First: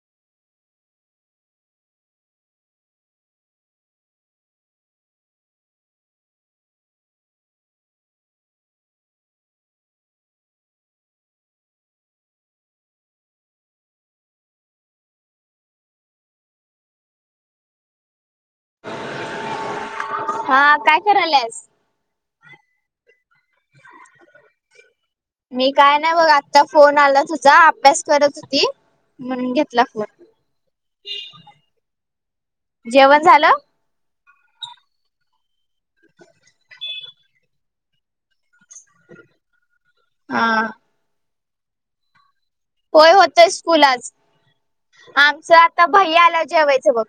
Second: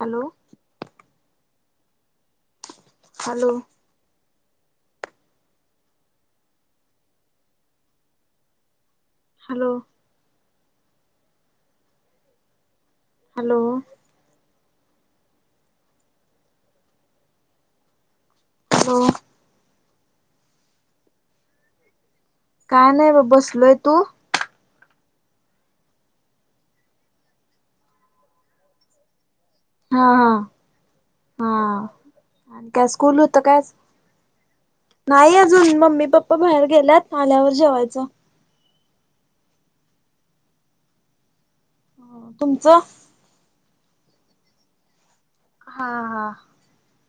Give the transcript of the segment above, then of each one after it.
Hello. Hello hello. Hello. Hello. हा काय करायल्यास? काय नाय बा बसलोय तू? मी काय नाही बघ आता फोन आला तुझा अभ्यास करत होती म्हणून घे हा हा हा आणि काय स्कूल जेवण होतं झालं काय आज? नाही अजून मम्मी पप्पा बाहेर गेल्यात आल्यावर जेवायच. आं तुमचं होय होतं स्कुल आज आमचा आता हा भैया हा आल्यावर जेवायचं बघ.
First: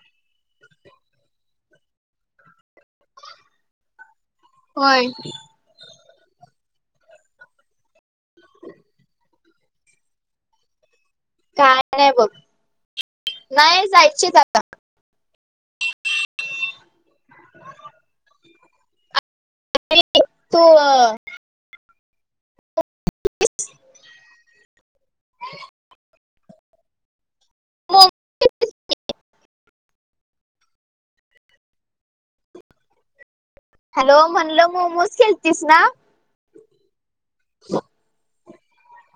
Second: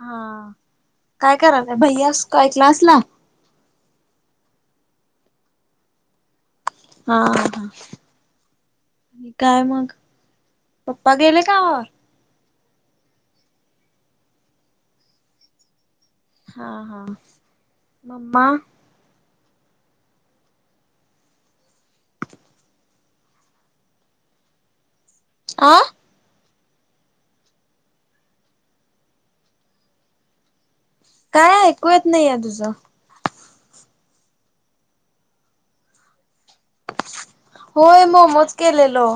हा काय करालाय भैयास काय क्लास ला? होय. हा हा. [unintelligible] नी काय मग? पप्पा गेले का? काय नाही बघ नाही जायचेत आता. हा हा मम्मा? [unintelligible] आं [unintelligible] काय ऐकू येत नाही आहे तुझं. हॅलो म्हणलं मोमोज केलतीस ना? होय मोमोज केलेलो.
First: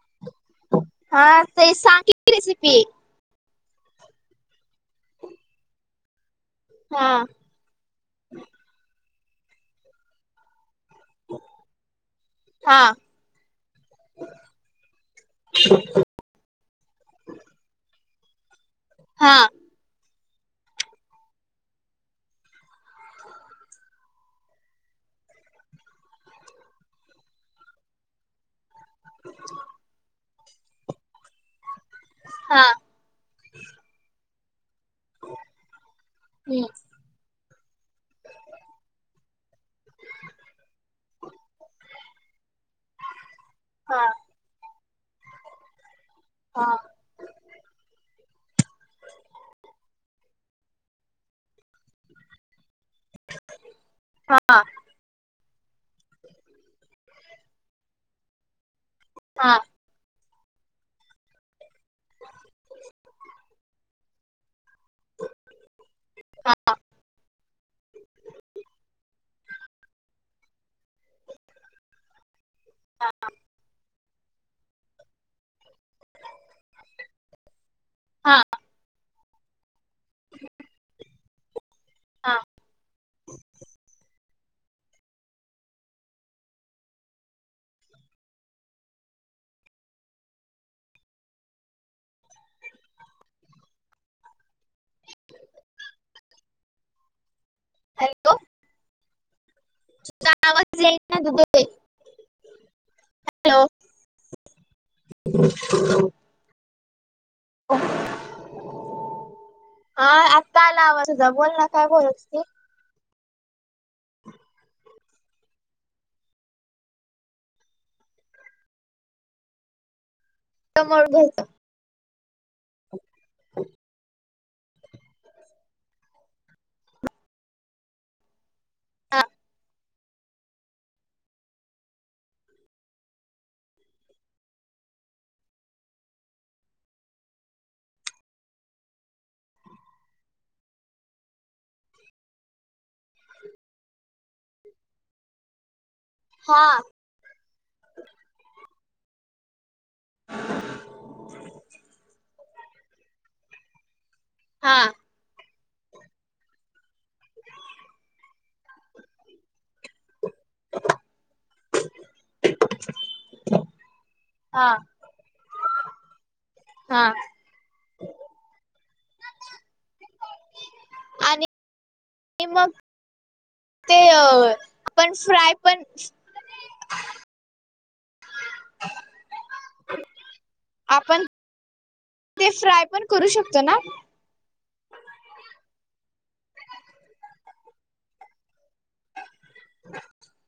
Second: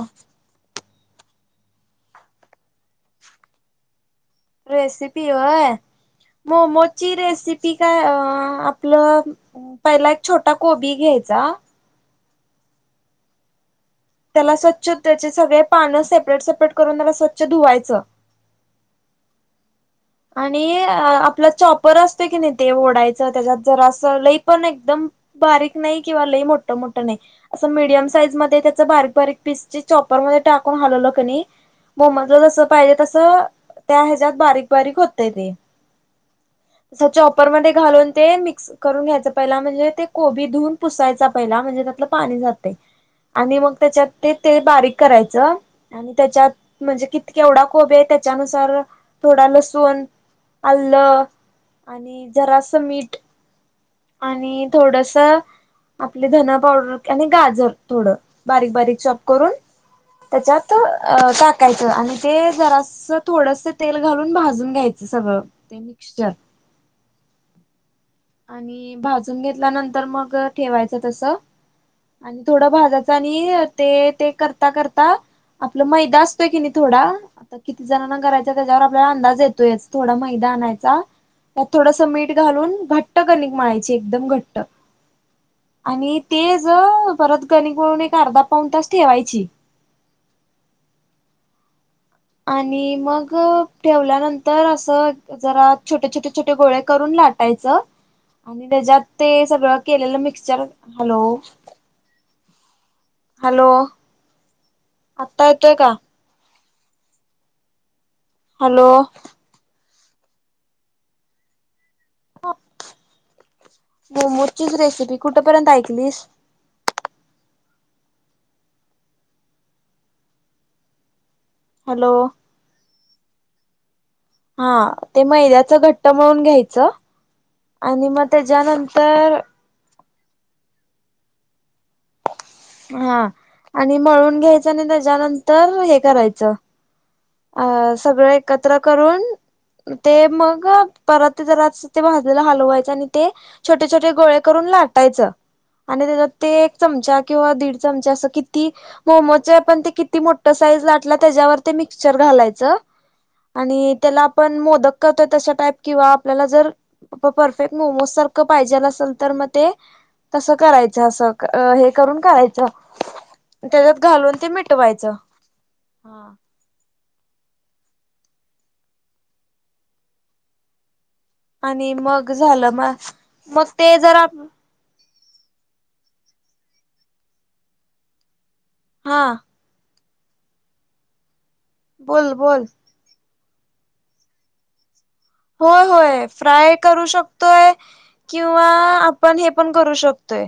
हा ते सांग की रेसिपी? रेसिपी व्हय हा मोमोसची रेसि पी काय अ आपलं पहिला एक छोटा कोबी घ्यायचा हा. त्याला स्वच्छ त्याचे सगळे पानं सेपरेट सेपरेट करून त्याला स्वच्छ धुवायचं हां. आणि आपला चॉपर असतो की नाही ते ओडायचं त्याच्यात जरा असं लई पण एकदम बारीक नाही किंवा लई मोठं-मोठं नाही असं मीडियम साईज मध्ये च बारीक बारीक पिस चे चॉपर मधे टाकून हलवलं कनी मोमोजला हा जसं पाहिजे तसं त्या ह्याजात बारीक-बारीक होतय ते हम्म असं चॉपर मध्ये घालून ते मिक्स करून घ्यायचं. पहिला म्हणजे ते कोबी धुऊून पुसायचा पहिला म्हणजे त्यातलं पाणी जातय आणि मग हा त्याच्यात ते ते बारीक करायचं आणि त्याच्यात हां. म्हणजे कित केवढा कोबी आहे त्याच्यानुसार थोडा लसूण, आलं आणि जरासं मीठ हा आणि थोडंसं आपले धना पावडर आणि गाजर थोडं बारीक बारीक चॉप करून हा त्याच्यात टाकायचं आणि ते जरास थोडस तेल घालून भाजून घ्यायचं सगळं ते मिक्स्चर. हा आणि भाजून घेतल्यानंतर मग ठेवायचं तस. आणि थोडं भाजायच आणि ते ते करता करता आपलं मैदा असतोय की नाही थोडा आता किती जणांना हा करायच त्याच्यावर आपल्याला अंदाज येतोयच. थोडा मैदा आणायचा त्यात थोडस हा मीठ घालून घट्ट कणिक माळायची एकदम घट्ट. आणि ते ज परत कणिक मळून एक अर्धा पाऊन तास ठेवायची. आणि मग ठेवल्यानंतर असं जरा छोटे छोटे छोटे गोळे करून लाटायचं. हॅलो. आणि त्याच्यात ते सगळं केलेलं मिक्चर आवाज येईना हॅलो. तुझा हॅलो. आत्ता येतोय का? [inaudible] हं हॅलो. हा आत्ता आला आवाज तुझा बोल ना काय बोलत होती. मोमोची रेसिपी कुठपर्यंत ऐकलीस. घट्ट मळून घ्यायचा हॅलो ह हा ते मैद्याचं घट्ट मळून घ्यायचं. आणि मग हा त्याच्यानंतर हा आणि मळून घ्यायचं आणि त्याच्यानंतर हे करायचं. अ सगळं एकत्र करून ते मग परातीत जरा भाजलेल हलवायचं आणि ते छोटे छोटे गोळे करून लाटायचं आणि त्याच्यात ते एक हा चमचा किंवा दीड चमचा असं किती मोमोजचे आपण ते किती मोठ साईज लाटला त्याच्यावर ते मिक्चर घालायचं. आणि त्याला आपण हा मोदक कर तशा टाईप किंवा आपल्याला जर परफेक्ट मोमोज सारख पाहिजेल असेल तर मग ते तसं करायचं असं हे. करून करायच त्याच्यात घालून ते हा मिटवायच. हा. आणि आणि मग झालं मग मग ते जरा पण फ्राय पण हं हा. आपण बोल ते बोल फ्राय पण करू शकतो ना. होय होय फ्राय करू शकतोय‌. किंवा आपण हे पण करू शकतोय.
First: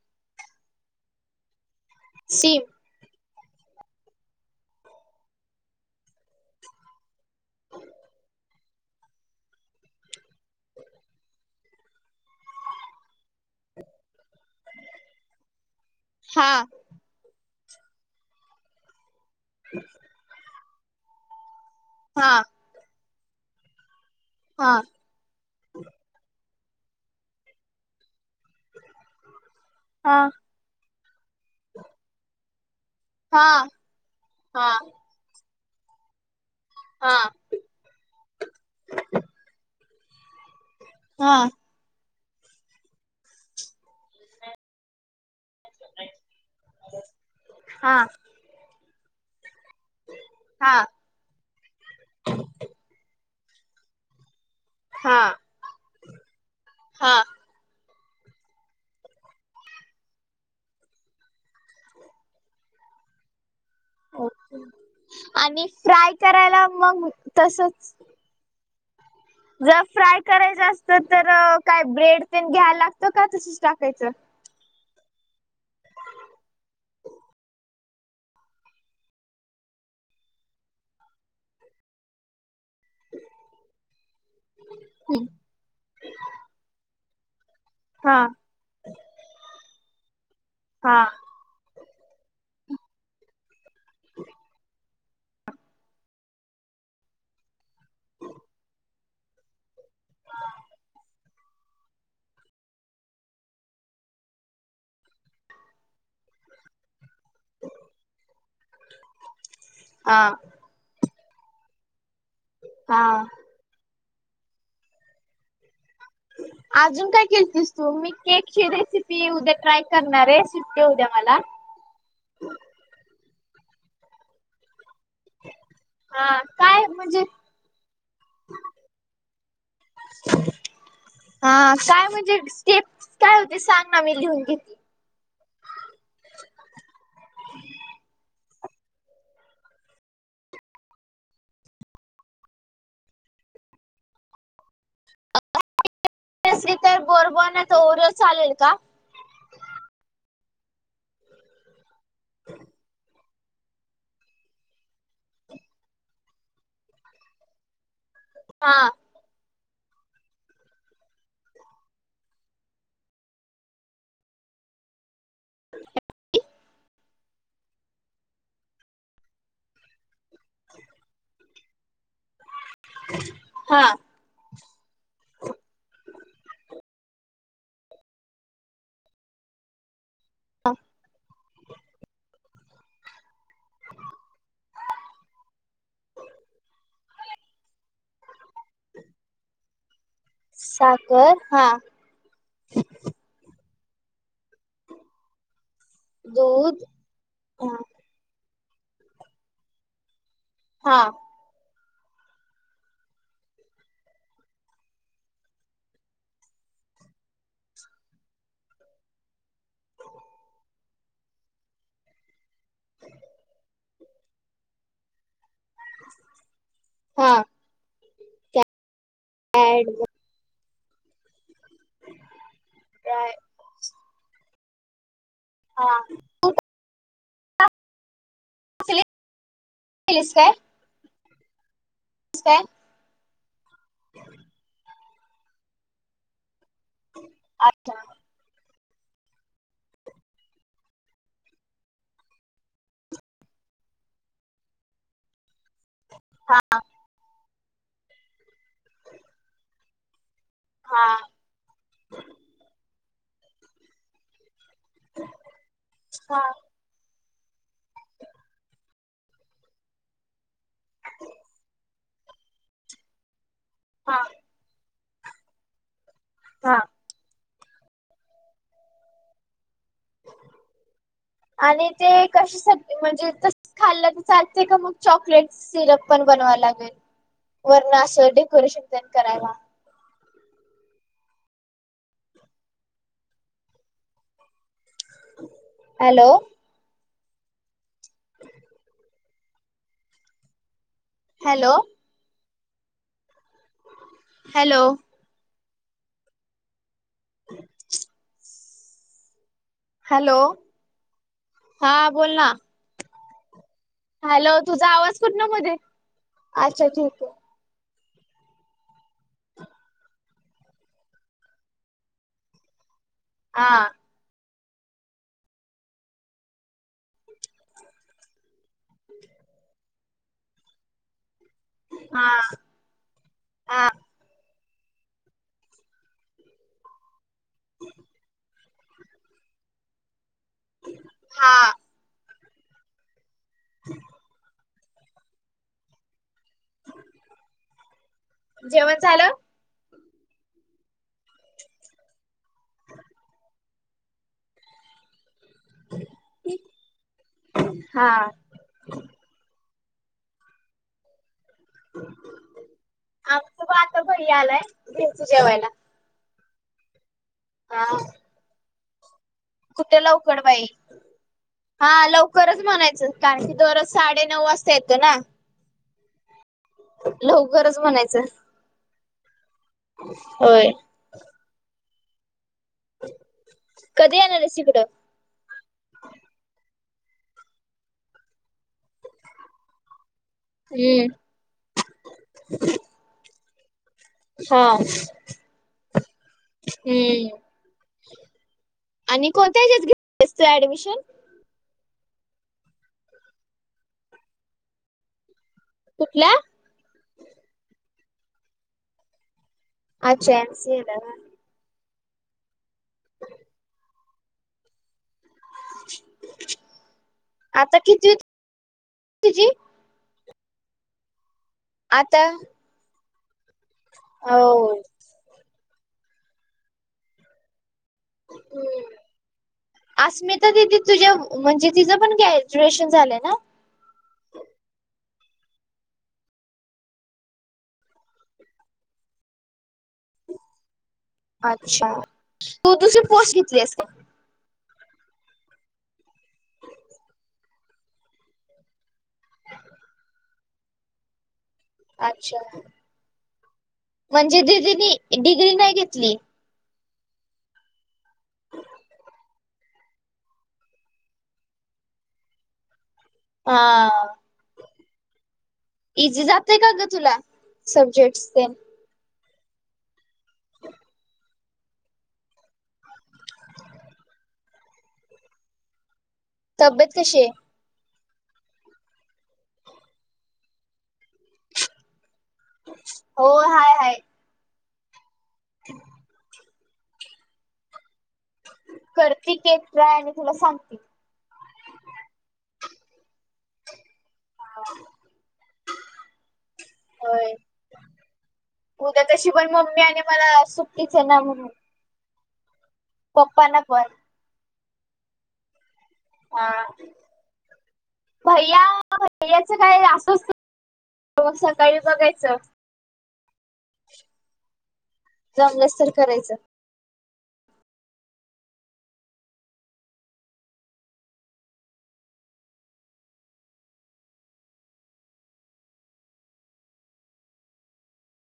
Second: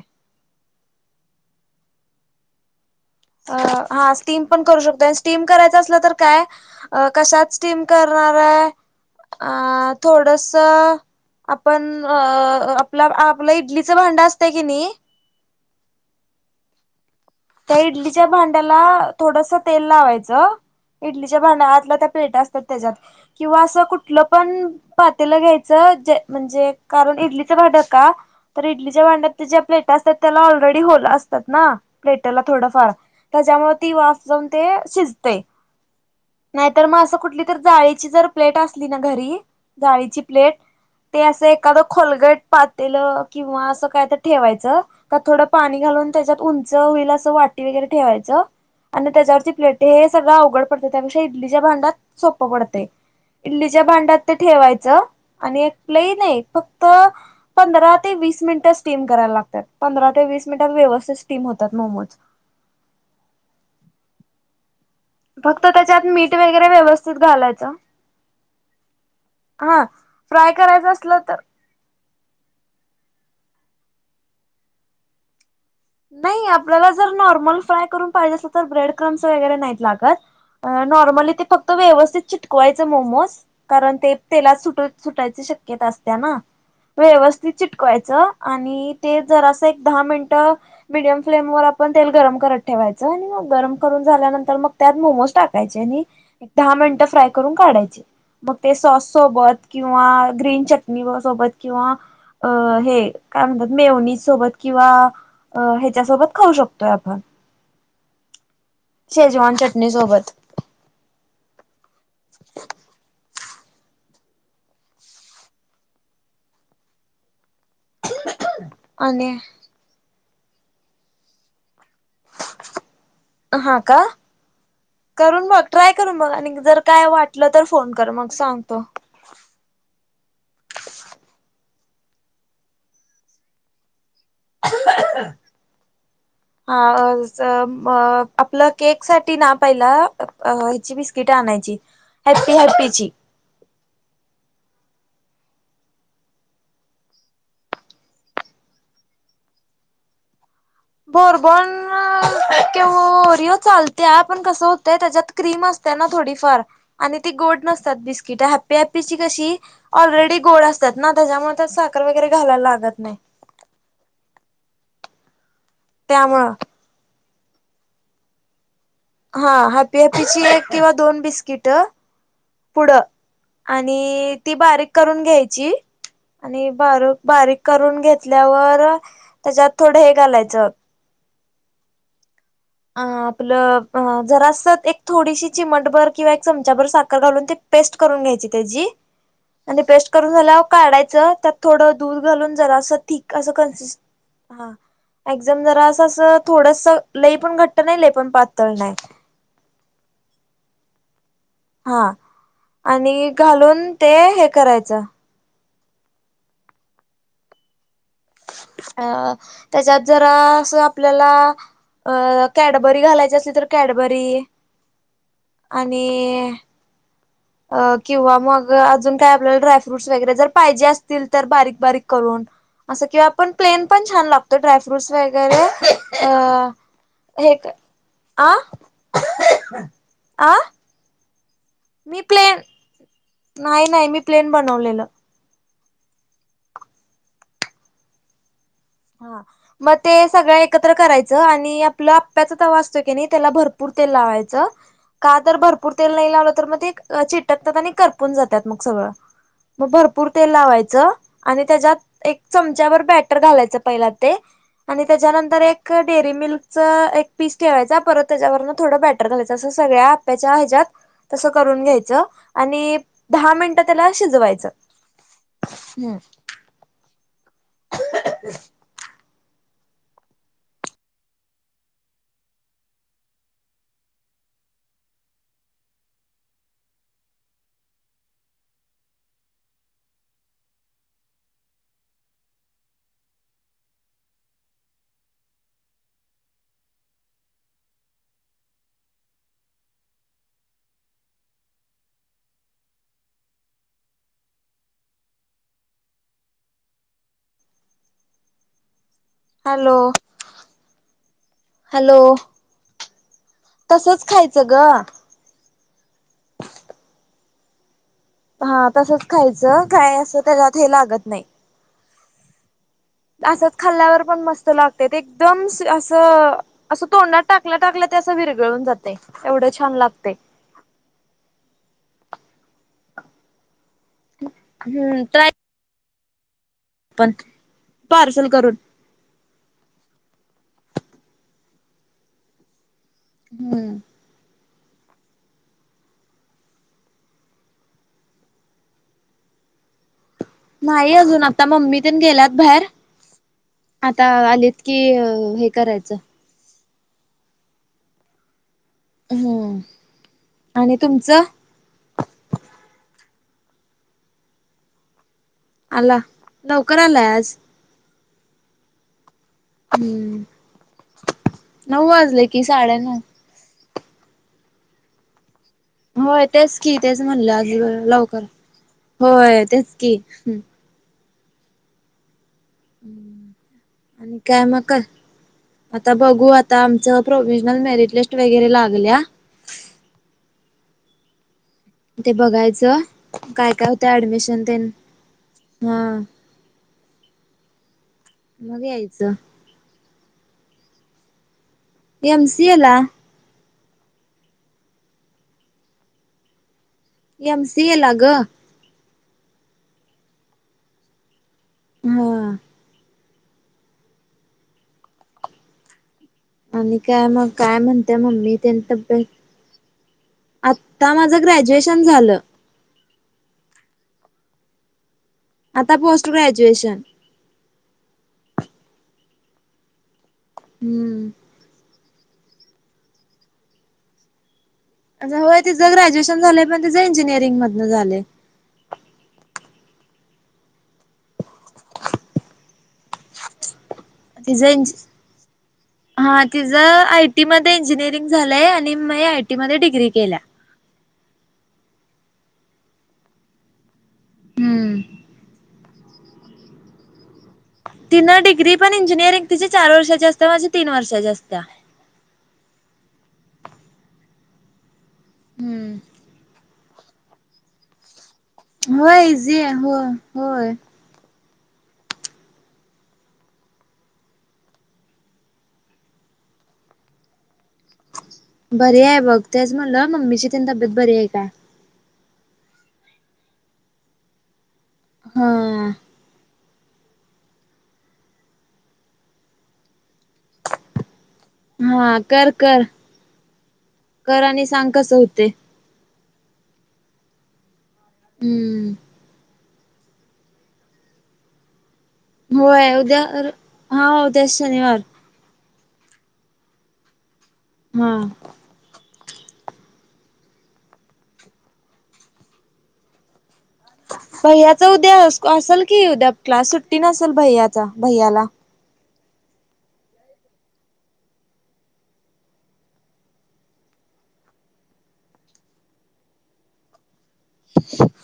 स्टीम अ हा स्टीम पण करू शकतो स्टीम करायचं असलं तर काय अ कशात स्टीम करणाराय अ थोडंस आपण अ आपला आपलं इडलीच भांडं असतंय की नी हा त्या इडलीच्या भांड्याला थोडंस तेल लावायचं इडलीच्या भांड्या आतलं त्या हा प्लेट असतात त्याच्यात किंवा असं कुठलं पण हा पातेलं घ्यायचं जे म्हणजे कारण इडलीचं भांडं का तर इडलीच्या भांड्यात त्याच्या प्लेट असतात हा त्याला ऑलरेडी होल असतात ना प्लेटला थोडंफार हा त्याच्यामुळं ती वाफ जाऊन ते हा शिजते नायतर म असं हा कुठली तर जाळीची जर प्लेट असली ना घरी जाळीची प्लेट ते हा असे -खादं खोलगट पातेलं किंवा असं काय त ठेवायचं का थोडं पाणी घालून त्याच्यात उंच हुईल असं वाटी वगैरे हा ठेवायचं आणि त्याच्यावरती प्लेट ते सगळं अवघड हा पडतं त्यापेक्ष् इडलीच्या भांड्यात सोपं पडतंय इडलीच्या भांड्यात ते ठेवायचं हा. आणि एक लई नई फक्त हा पंधरा ते वीस मिनटं स्टीम कराय लागत्यात पंधरा ते वीस मिनिटात व्यवस्थित स्टीम होतात मोमोज. हं आणि फक्त त्याच्यात फ्राय मीठ करायला वगैरे मग व्यवस्थित घालायचं. तसच जर फ्राय करायचं असतेत तर काय ब्रेड तेण घ्याय लागतं का तसंच टाकायचं? नाई आपल्याला जर नॉर्मल फ्राय करून पायजे असलं तर ब्रेड क्रम्स वगैरे नाईत लागत. नॉर्मली ते फक्त व्यवस्थित चिट -कवायचे मोमोज कारण ते तेलात सुट सुटायची शक्यता असत्या ना. व्यवस्थित हा चिटकवायचं आणि ते जरा असं एक दहा मिनटं हा मिडियम फ्लेम वर आपण तेल गरम करत ठेवायचं आणि म गरम करून झाल्यानंतर मग त्यात मोमोज टाकायचे अणि एक दहा मिनटं फ्राय करून काढायचे. मग ते सॉस सोबत किंवा ग्रीन चटणी ब सोबत किंवा अ हे काय म्हणतात मेवनीज सोबत किंवा अ ह्याच्यासोबत खाऊ शकतोय आपण. शेजवान चटणी हा सोबत. हा. अजून काय केलतीस तू मी केक ची रेसिपी आणि उद्या ट्राय करणारे सुट्टीये उद्या मला. हा का. करून बग ट्राय करून हा बघ आणि जर काय म्हणजे वाटलं तर फोन कर मग सांगतो. हा काय म्हणजे स्टेप काय होती सांगना मी लिहून घेते. [unintelligible] हा व ज म आपलं केक साठीना पईलं अं ह्याची बिस्किटं आणायची हॅपी हॅपी चि. [unintelligible] नसली तर बोरबॉनंच ओरिओ चालेल का? बोरबॉन कींवा ओरिओ चाल त्या आपन कसं होतंय त्याच्यात क्रीम असते ना थोडीफार आनी ती गोड नसतात बिस्क् -कीटं हा हॅप्पी हॅप्पी ची कशी ऑलरेडी गोड अस्त्यात ना त्याच्यामुळं त्यात साखर वगैरे घालाय लागत नाई. त्यामुळं हा हॅपी हॅपीची एक किंवा दोन बिस्किटं पुडं हा आनी ती बारीक करून घ्यायची. आनी बारुक बारीक करून घेत्ल्यावर त्याच्यात थोडं हे घालायचं. अ आपलं अ जरासं एक थोडीशी चिमट भर किंवा एक चमचाभर साखर घालून ते पेस्ट करून घ्यायची त्याची आनी पेस्ट करून झाल्याव काढायचं साखर त्यात हा थोडं दूध घालून जरासं ती कासं कन्सीस हा एक्झम जरा तसं थोडस दूध लई पन घट्ट नाई लई पन पातळ नाई. हा. हा आनी घालून ते हे करायचं. अ त्याच्यात जरासं आपल्याला अ कॅडबरी घालायची असली तर कॅडबरी आनी हा. अ किंवा मग अजून काय आपल्याला ऍड ड्रायफ्रुट्स वगैरे जर पाईजे तील तर बारीक बारीक करून असं किंवा ड्राय पन प्लेन पन छान लागतो. त ड्राय फ्रूट्स वगैरे हा अ हे क आ. केलीस काय आ. मी प्ले काय? नाही नाही मी प्लेन बनवलेलं. अच्छा हा. म ते सगळं एकत्र करायचं आणि आपलं आप्प्याचा तवा असतो की नाई त्याला भरपूर तेल लावायचं. का तर भरपूर तेल नाइ लावलं तर मग ते चिकटतात आणि करपून जात्यात मग सगळं भरपूर पूर तेल हा लावायचं आनी त्याच्यात एक चमच्याभर बॅटर घालायचं. पहीला ते आणि त्याच्यानंतर एक डेअरी हा मिल्क च एक पीस ठेवायचा परत त्याच्यावरन थोडं बॅटर घालायचं असं सगळ्या आप्याच्या ह्येच्यात. तसं करून घ्यायचं आणि दहा मिनंट त्याला हा शीजवायचं हम्म. हा. [unintelligible] [inaudible] आनी ते कशासाठी म्हणजे खाल्लं तत चालते का मग चॉकलेट्स सिरप पण बनवा लागेल वरनं असं डेकोरेशन तेन करायला. Hello hello. हॅलो [unintelligible] हॅलो हा बोल हॅलो ना, तसच हॅलो खायचं ग तुझा आवाज कुठन मध्येच अच्छा ठीकेय. हा तसच खायचं काय असं त्याच्यात हे लागत नाई. आसच हा खाल्ल्यावर पण मस्तं लागतंय. ते एकदमस असं असं तोंडात टाकल्या टाकल्या ते असं विरगळून जातय. एवढं छान लागतंय. हा. हा हम्म ड्राय पण पार्सल करून हा हम्म. जेवण झालं? न्हाई अजून आता मम्मी तेन गेल्यात भायेर, आता आलीत की अ हे करायचं. हा. हम् आणि तुमचं. आमचं ब आता भय्या आलाय घेतु जेवायला. आला लवकर आलाय आज. हा. कुठं लवकर हम्म बाई, हा नऊ वाजले लवकरच की म्हणायचं साडेनऊ. कारण की दरोज साडे नऊ वाजता येतो ना. होय तेच की तेच म्हणलं आज लवकरच ल म्हणायचं. लवकर होय तेच् होय. कधी येणार आणि आहेस काय म इकडं? क् आता बघू आता आमचं प्रोव्हजनल मेरिट लिस्ट वगैरे लागल्या हम्. ते बघायचं काय काय होत् ते एडमिशन हा तेन हां हम्म मग यायचं. त्याच्यात घेतलंस तू ऍडमिशन. एम. सि. ए. ला कुठल्या? एम. सी. ए. ला गं. अच्छा एम. सी. ए. ला ना. हा. [inaudible] आणि काय मग काय आता कितवी म्हणते मम्मी तेनं तब्येत तुझी? आत्ता माझं ग्रॅज्युएशन आता झालं. [unintelligible] आता पोस्ट ग्रॅज्युएशन. अस्मिता दिदि तुझ्या हम्म म्हणजे तिचं पण ग्रॅज्युएशन झालंय ना. अच्छा होय तिजं ग्रॅज्युएशन झालंय पण तिजं इंजिनिअरि मधनं झालंय. अच्छा तू दुसरी पोस्ट घेतलीयस काय? तिझ इंज हा तिझं आय. टी. मध्ये इंजिनिअरिंग झालंय आणि मी आय. टी. मध्ये डिग्री केल्या. अच्छा, म्हणजे दिदीनी हम्म डिग्री नाई घेतली. तिनं डिग्री पण इंजिनिअरिंग तिची चार वर्षाची असते माझी तीन वर्षाची असत्या. हा. हम्म ईझी जातंय का ग तुला सब्जेक्ट्स तेन् होय इझीये होय होय. तब्येत कशीय? बरी आय बघ तेच म्हणलं मम्मीची तेनं तब्येत बरी आय काय. हो हाय हाय. हां. करती केक ट्राय आणि तुला सांगती. मग हा करकर,, कर आणि सांग कसं हूतंय. होय, हम्म उद्या तशी पण मम्मी आणि मला सुट्टीचं आहे ना म्हणून. होय उद्या तर, पप्पांना पण हां उद्या शनिवार. हा हा भैय्या हा भैय्याचं काय असंच रोज सकाळी बघायचं. भैयाचं उद्या जमलंच असल तर की उद्या करायचं क्लास, सुट्टी नसल भैयाच भैयाला. सु [inaudible]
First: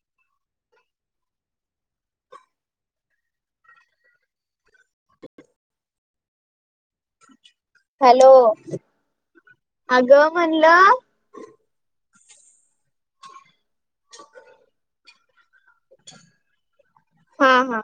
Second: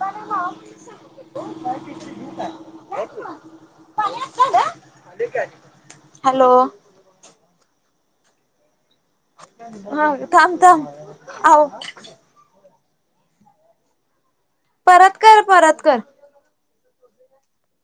बनव मग, [unintelligible] हो पार्टी तर घेऊ काय, घ्याकी मग, पाणी आता आलं, ते काय. हॅलो! हॅलो! हा अगं थांब थांब, म्हणलं अहो ठो [inaudible] परत कर परत कर. हा हा.